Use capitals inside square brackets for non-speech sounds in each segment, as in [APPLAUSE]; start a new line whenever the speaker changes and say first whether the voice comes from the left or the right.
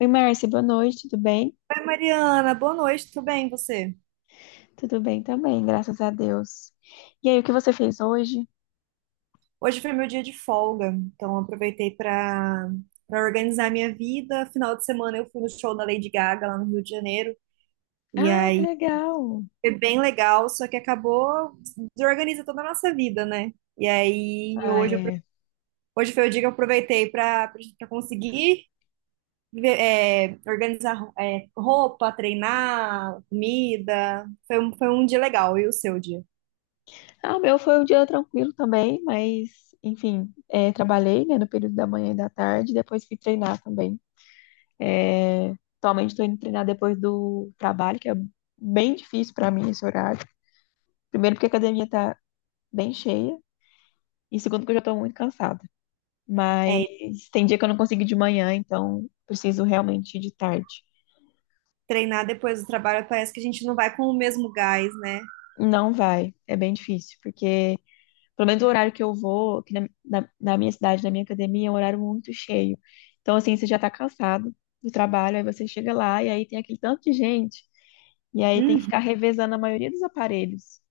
left: Oi, Márcia, boa noite, tudo bem?
right: Oi, Mariana, boa noite, tudo bem, e você?
left: Tudo bem também, graças a Deus. E aí, o que você fez hoje?
right: Hoje foi meu dia de folga, então eu aproveitei para organizar minha vida. Final de semana eu fui no show da Lady Gaga lá no Rio de Janeiro, e
left: Ah, que
right: aí
left: legal!
right: foi bem legal, só que acabou desorganiza toda a nossa vida, né? E aí
left: Ah,
right: hoje,
left: é.
right: hoje foi o dia que eu aproveitei para conseguir organizar roupa, treinar, comida. Foi um dia legal, e o seu dia?
left: Ah, o meu foi um dia tranquilo também, mas, enfim, é, trabalhei, né, no período da manhã e da tarde, depois fui treinar também. É, atualmente estou indo treinar depois do trabalho, que é bem difícil para mim esse horário. Primeiro, porque a academia tá bem cheia, e segundo, porque eu já estou muito cansada. Mas tem dia que eu não consigo ir de manhã, então preciso realmente ir de tarde.
right: Treinar depois do trabalho, parece que a gente não vai com o mesmo gás, né?
left: Não vai, é bem difícil, porque pelo menos o horário que eu vou, aqui na minha cidade, na minha academia, é um horário muito cheio. Então, assim, você já tá cansado do trabalho, aí você chega lá e aí tem aquele tanto de gente, e aí tem que
right: Uhum.
left: ficar revezando a maioria dos aparelhos,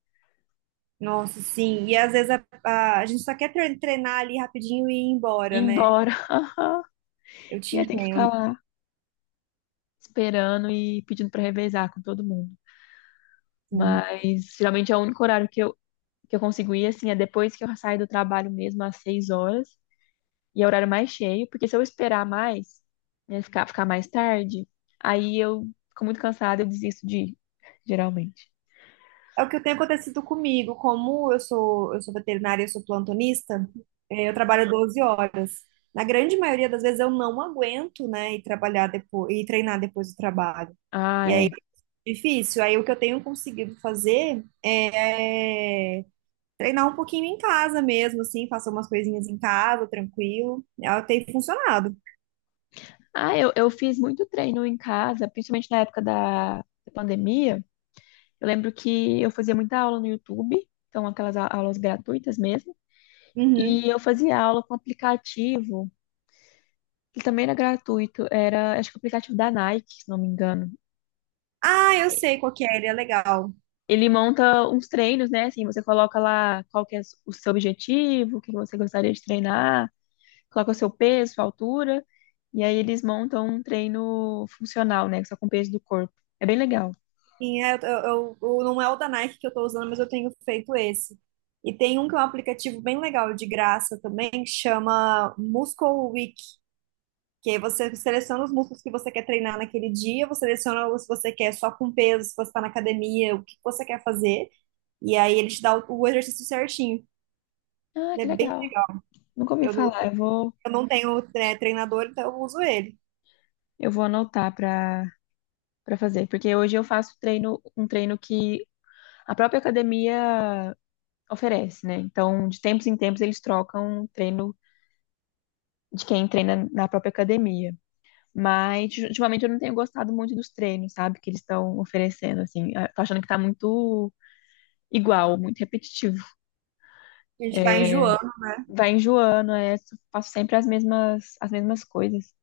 right: Nossa, sim. E às vezes a gente só quer treinar ali rapidinho e ir
left: ir
right: embora, né?
left: embora. [LAUGHS]
right: Eu te
left: E aí tem que ficar
right: entendo,
left: lá esperando e pedindo para revezar com todo mundo.
right: sim.
left: Mas geralmente é o único horário que eu consigo ir, assim, é depois que eu saio do trabalho mesmo, às seis horas. E é horário mais cheio, porque se eu esperar mais, né, ficar mais tarde, aí eu fico muito cansada, eu desisto de ir, geralmente.
right: É o que tem acontecido comigo. Como eu sou veterinária, eu sou plantonista, eu trabalho 12 horas. Na grande maioria das vezes eu não aguento, né, e trabalhar depois e treinar depois do trabalho.
left: Ah,
right: E aí
left: é.
right: é difícil. Aí o que eu tenho conseguido fazer é treinar um pouquinho em casa mesmo, assim, fazer umas coisinhas em casa, tranquilo. Ela tem funcionado.
left: Ah, eu fiz muito treino em casa, principalmente na época da pandemia. Eu lembro que eu fazia muita aula no YouTube, então aquelas aulas gratuitas mesmo.
right: Uhum.
left: E eu fazia aula com aplicativo, que também era gratuito, era, acho que o aplicativo da Nike, se não me engano.
right: Ah, eu sei qual que é, ele é legal.
left: Ele monta uns treinos, né? Assim, você coloca lá qual que é o seu objetivo, o que você gostaria de treinar, coloca o seu peso, sua altura, e aí eles montam um treino funcional, né? Só com o peso do corpo. É bem legal.
right: Sim, é, eu não é o da Nike que eu tô usando, mas eu tenho feito esse. E tem um que é um aplicativo bem legal, de graça também, que chama Muscle Week, que aí você seleciona os músculos que você quer treinar naquele dia, você seleciona se você quer só com peso, se você tá na academia, o que você quer fazer, e aí ele te dá o exercício certinho.
left: Ah, que
right: É bem,
left: legal. Nunca ouvi
right: eu,
left: falar. Eu vou,
right: eu não tenho, né, treinador, então eu uso ele.
left: eu vou anotar para fazer, porque hoje eu faço treino, um treino que a própria academia oferece, né? Então, de tempos em tempos eles trocam um treino de quem treina na própria academia. Mas ultimamente eu não tenho gostado muito dos treinos, sabe? Que eles estão oferecendo, assim. Eu tô achando que tá muito igual, muito repetitivo.
right: A gente vai enjoando,
left: Vai enjoando, é, faço sempre as mesmas coisas.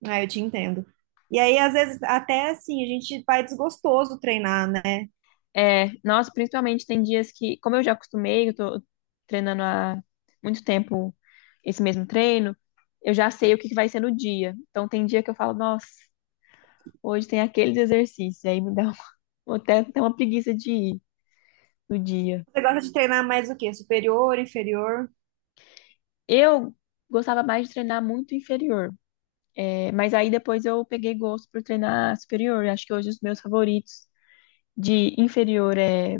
right: né? Eu te entendo. E aí, às vezes, até assim, a gente vai desgostoso treinar, né?
left: É, nossa, principalmente tem dias que, como eu já acostumei, eu tô treinando há muito tempo esse mesmo treino, eu já sei o que que vai ser no dia. Então tem dia que eu falo, nossa, hoje tem aqueles exercícios, aí me dá [LAUGHS] até uma preguiça de ir no dia.
right: Você gosta de treinar mais o quê? Superior, inferior?
left: Eu gostava mais de treinar muito inferior. É, mas aí depois eu peguei gosto por treinar superior. Acho que hoje os meus favoritos de inferior é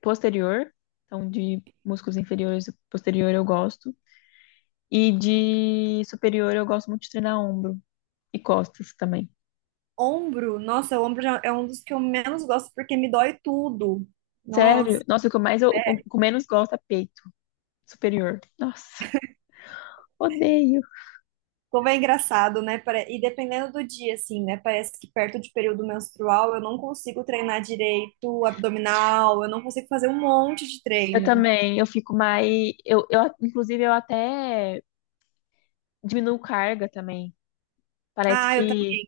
left: posterior. Então, de músculos inferiores e posterior eu gosto. E de superior eu gosto muito de treinar ombro e costas também.
right: Ombro? Nossa, o ombro já é um dos que eu menos gosto porque me dói tudo.
left: Sério?
right: Nossa,
left: Nossa, o que eu menos gosto é peito superior. Nossa, odeio.
right: como é engraçado, né? E dependendo do dia, assim, né? Parece que perto de período menstrual eu não consigo treinar direito abdominal, eu não consigo fazer um monte de
left: Eu
right: treino.
left: também, eu fico mais. Inclusive, eu até diminuo carga também. Parece
right: Ah, eu tam-
left: que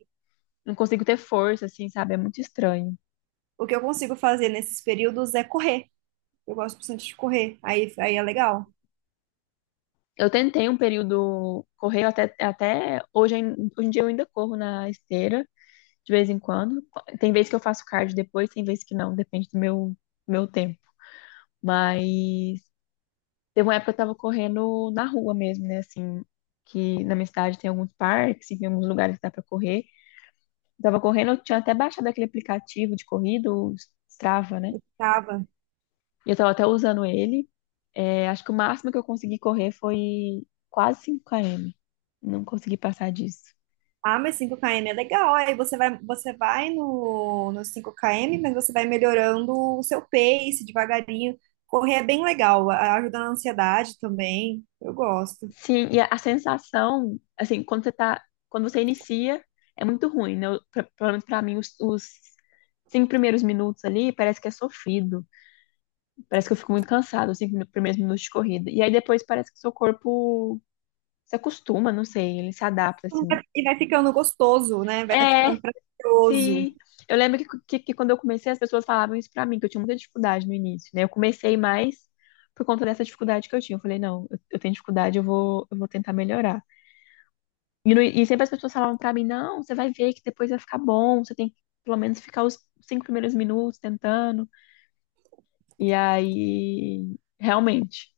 left: não consigo ter força, assim, sabe? É muito estranho.
right: o que eu consigo fazer nesses períodos é correr. Eu gosto bastante de correr. Aí é legal.
left: Eu tentei um período correr, até hoje, hoje em dia eu ainda corro na esteira, de vez em quando. Tem vezes que eu faço cardio depois, tem vezes que não, depende do meu tempo. Mas teve uma época que eu tava correndo na rua mesmo, né? Assim, que na minha cidade tem alguns parques, e tem alguns lugares que dá pra correr. Eu tava correndo, eu tinha até baixado aquele aplicativo de corrida, o Strava, né?
right: Tava.
left: E eu tava até usando ele. É, acho que o máximo que eu consegui correr foi quase 5 km. Não consegui passar disso.
right: Ah, mas 5 km é legal. Aí você vai no, no 5 km, mas você vai melhorando o seu pace devagarinho. Correr é bem legal. Ajuda na ansiedade também. Eu gosto.
left: Sim, e a sensação, assim, quando você inicia, é muito ruim, né? Pelo menos pra mim, os cinco primeiros minutos ali, parece que é sofrido. Parece que eu fico muito cansado, os cinco primeiros minutos de corrida. E aí depois parece que o seu corpo se acostuma, não sei, ele se adapta, assim.
right: E vai ficando gostoso, né? Vai
left: É,
right: ficando prazeroso.
left: sim. Eu lembro que quando eu comecei, as pessoas falavam isso pra mim, que eu tinha muita dificuldade no início, né? Eu comecei mais por conta dessa dificuldade que eu tinha. Eu falei, não, eu tenho dificuldade, eu vou tentar melhorar. E, sempre as pessoas falavam pra mim, não, você vai ver que depois vai ficar bom, você tem que pelo menos ficar os cinco primeiros minutos tentando. E aí, realmente.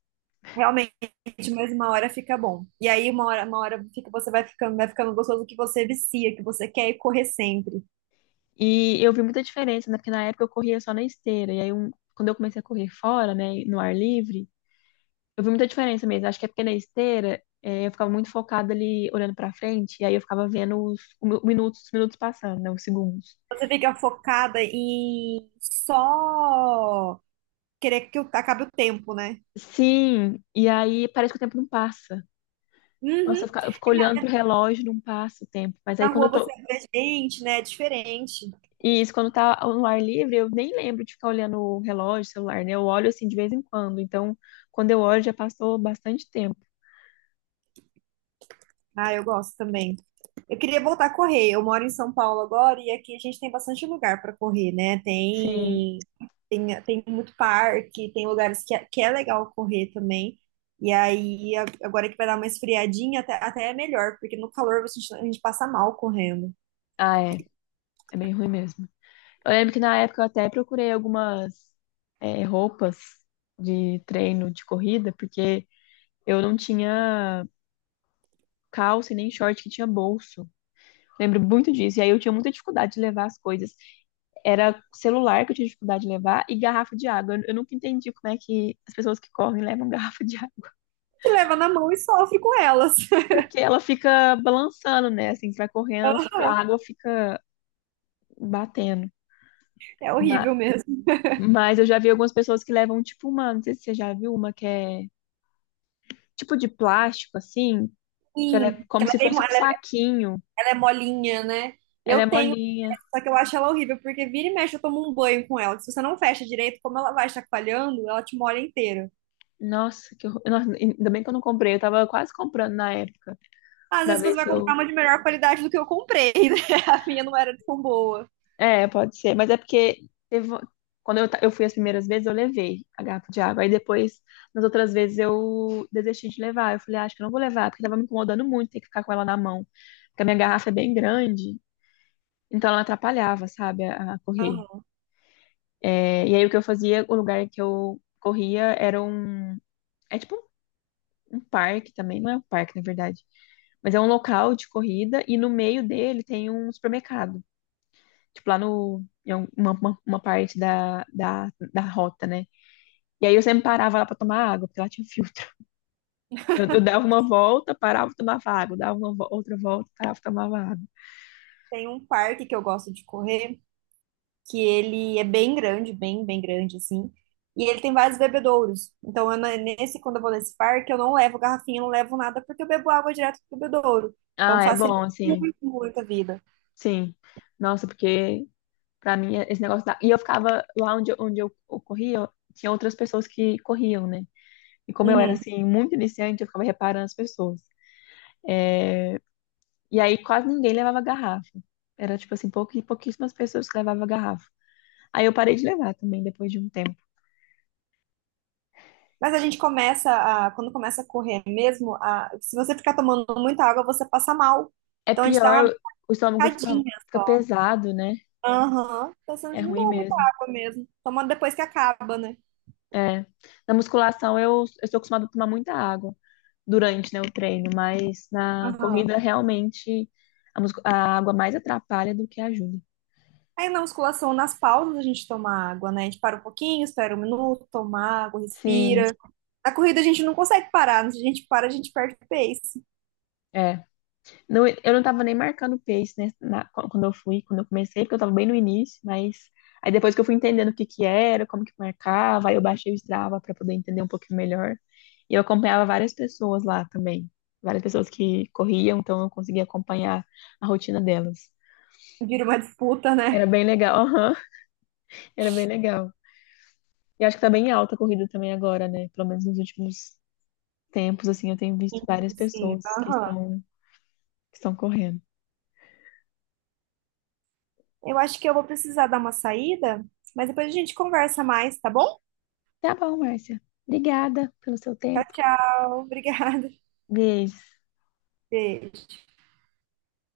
right: Realmente, mas uma hora fica bom. E aí uma hora fica, você vai ficando gostoso que você vicia, que você quer ir correr sempre.
left: E eu vi muita diferença, né? Porque na época eu corria só na esteira. E aí, quando eu comecei a correr fora, né, no ar livre, eu vi muita diferença mesmo. Acho que é porque na esteira, eu ficava muito focada ali olhando pra frente, e aí eu ficava vendo os minutos passando, né? Os segundos.
right: Você fica focada em só querer que acabe o tempo, né?
left: Sim, e aí parece que o tempo não passa. Nossa, eu
right: Uhum.
left: fico, eu fico
right: Na
left: olhando pro relógio, não passa o tempo. Mas
right: na
left: aí quando
right: rua
left: eu
right: você
left: tô.
right: vê gente, né? É diferente.
left: E isso, quando tá no ar livre, eu nem lembro de ficar olhando o relógio, celular, né? Eu olho assim de vez em quando. Então, quando eu olho, já passou bastante tempo.
right: Ah, eu gosto também. Eu queria voltar a correr. Eu moro em São Paulo agora e aqui a gente tem bastante lugar para correr, né?
left: Sim.
right: Tem muito parque, tem lugares que é legal correr também. E aí, agora que vai dar uma esfriadinha, até é melhor, porque no calor você, a gente passa mal correndo.
left: Ah, é. É bem ruim mesmo. Eu lembro que na época eu até procurei algumas roupas de treino de corrida, porque eu não tinha calça e nem short que tinha bolso. Lembro muito disso. E aí eu tinha muita dificuldade de levar as coisas. Era celular que eu tinha dificuldade de levar e garrafa de água. Eu nunca entendi como é que as pessoas que correm levam garrafa de água.
right: Te leva na mão e sofre com elas.
left: Porque ela fica balançando, né? Assim, você vai correndo, a
right: [LAUGHS]
left: água fica batendo.
right: É
left: Ma-
right: horrível mesmo.
left: Mas, eu já vi algumas pessoas que levam, tipo, uma, não sei se você já viu uma que é tipo de plástico, assim, que ela é
right: Sim, porque
left: como
right: ela
left: se
right: é, bem mo-
left: fosse um saquinho.
right: ela é molinha, né?
left: Ela é
right: Eu tenho,
left: molinha.
right: só que eu acho ela horrível, porque vira e mexe eu tomo um banho com ela. Se você não fecha direito, como ela vai chacoalhando, ela te molha inteira.
left: Nossa, que horror. Nossa, ainda bem que eu não comprei. Eu tava quase comprando na época
right: Às
left: pra
right: vezes você
left: ver
right: vai
left: se
right: comprar
left: eu.
right: uma de melhor qualidade do que eu comprei, né? [LAUGHS] A minha não era tão boa.
left: É, pode ser, mas é porque teve- eu fui as primeiras vezes, eu levei a garrafa de água. Aí depois, nas outras vezes, eu desisti de levar. Eu falei, "Ah, acho que eu não vou levar, porque tava me incomodando muito ter que ficar com ela na mão. Porque a minha garrafa é bem grande, então ela atrapalhava, sabe, a correr.
right: Aham.
left: É, e aí o que eu fazia, o lugar que eu corria era um. É tipo um parque também, não é um parque, na verdade. Mas é um local de corrida e no meio dele tem um supermercado. Tipo, lá no. em um- uma parte da rota, né? E aí eu sempre parava lá para tomar água, porque lá tinha filtro. Eu dava uma volta, parava, tomava água, dava uma outra volta, parava, tomava água.
right: Tem um parque que eu gosto de correr, que ele é bem grande, bem, bem grande, assim. E ele tem vários bebedouros. Então, eu, nesse, quando eu vou nesse parque, eu não levo garrafinha, eu não levo nada, porque eu bebo água direto do bebedouro. Então,
left: Ah, é bom,
right: facilita
left: assim,
right: muito, muito a vida.
left: sim. Nossa, porque para mim esse negócio da. E eu ficava lá onde eu corria, tinha outras pessoas que corriam, né? E como eu era,
right: Uhum.
left: assim, muito iniciante, eu ficava reparando as pessoas. E aí quase ninguém levava garrafa. Era, tipo assim, pouquíssimas pessoas que levavam garrafa. Aí eu parei de levar também, depois de um tempo.
right: Mas a gente começa a, quando começa a correr mesmo, a, se você ficar tomando muita água, você passa mal.
left: É
right: Então, a gente dá uma
left: pior, o estômago fica,
right: brincadinha.
left: fica pesado, né?
right: Aham. Então, você
left: É
right: não
left: ruim
right: toma muita
left: mesmo.
right: água mesmo. Toma depois que acaba, né?
left: É. Na musculação eu estou acostumada a tomar muita água durante, né, o treino, mas na
right: Aham.
left: corrida realmente a água mais atrapalha do que ajuda.
right: Aí na musculação, nas pausas, a gente toma água, né? A gente para um pouquinho, espera um minuto, toma água, respira.
left: Sim,
right: Na corrida a gente não consegue parar, né? Se a gente para, a gente perde o pace.
left: é. Não, eu não estava nem marcando pace, né, quando eu comecei, porque eu estava bem no início, mas aí depois que eu fui entendendo o que que era, como que marcava, aí eu baixei o Strava para poder entender um pouquinho melhor. E eu acompanhava várias pessoas lá também, várias pessoas que corriam, então eu conseguia acompanhar a rotina delas.
right: Vira uma disputa, né?
left: Era bem legal. [LAUGHS] Era bem legal. E acho que tá bem alta a corrida também agora, né? Pelo menos nos últimos tempos, assim, eu tenho visto várias
right: Sim,
left: pessoas que
right: aham.
left: estão, que estão correndo.
right: Eu acho que eu vou precisar dar uma saída, mas depois a gente conversa mais, tá bom?
left: Tá bom, Márcia. Obrigada pelo seu
right: Tchau,
left: tempo.
right: tchau. [LAUGHS] Obrigada.
left: Beijo.
right: Beijo.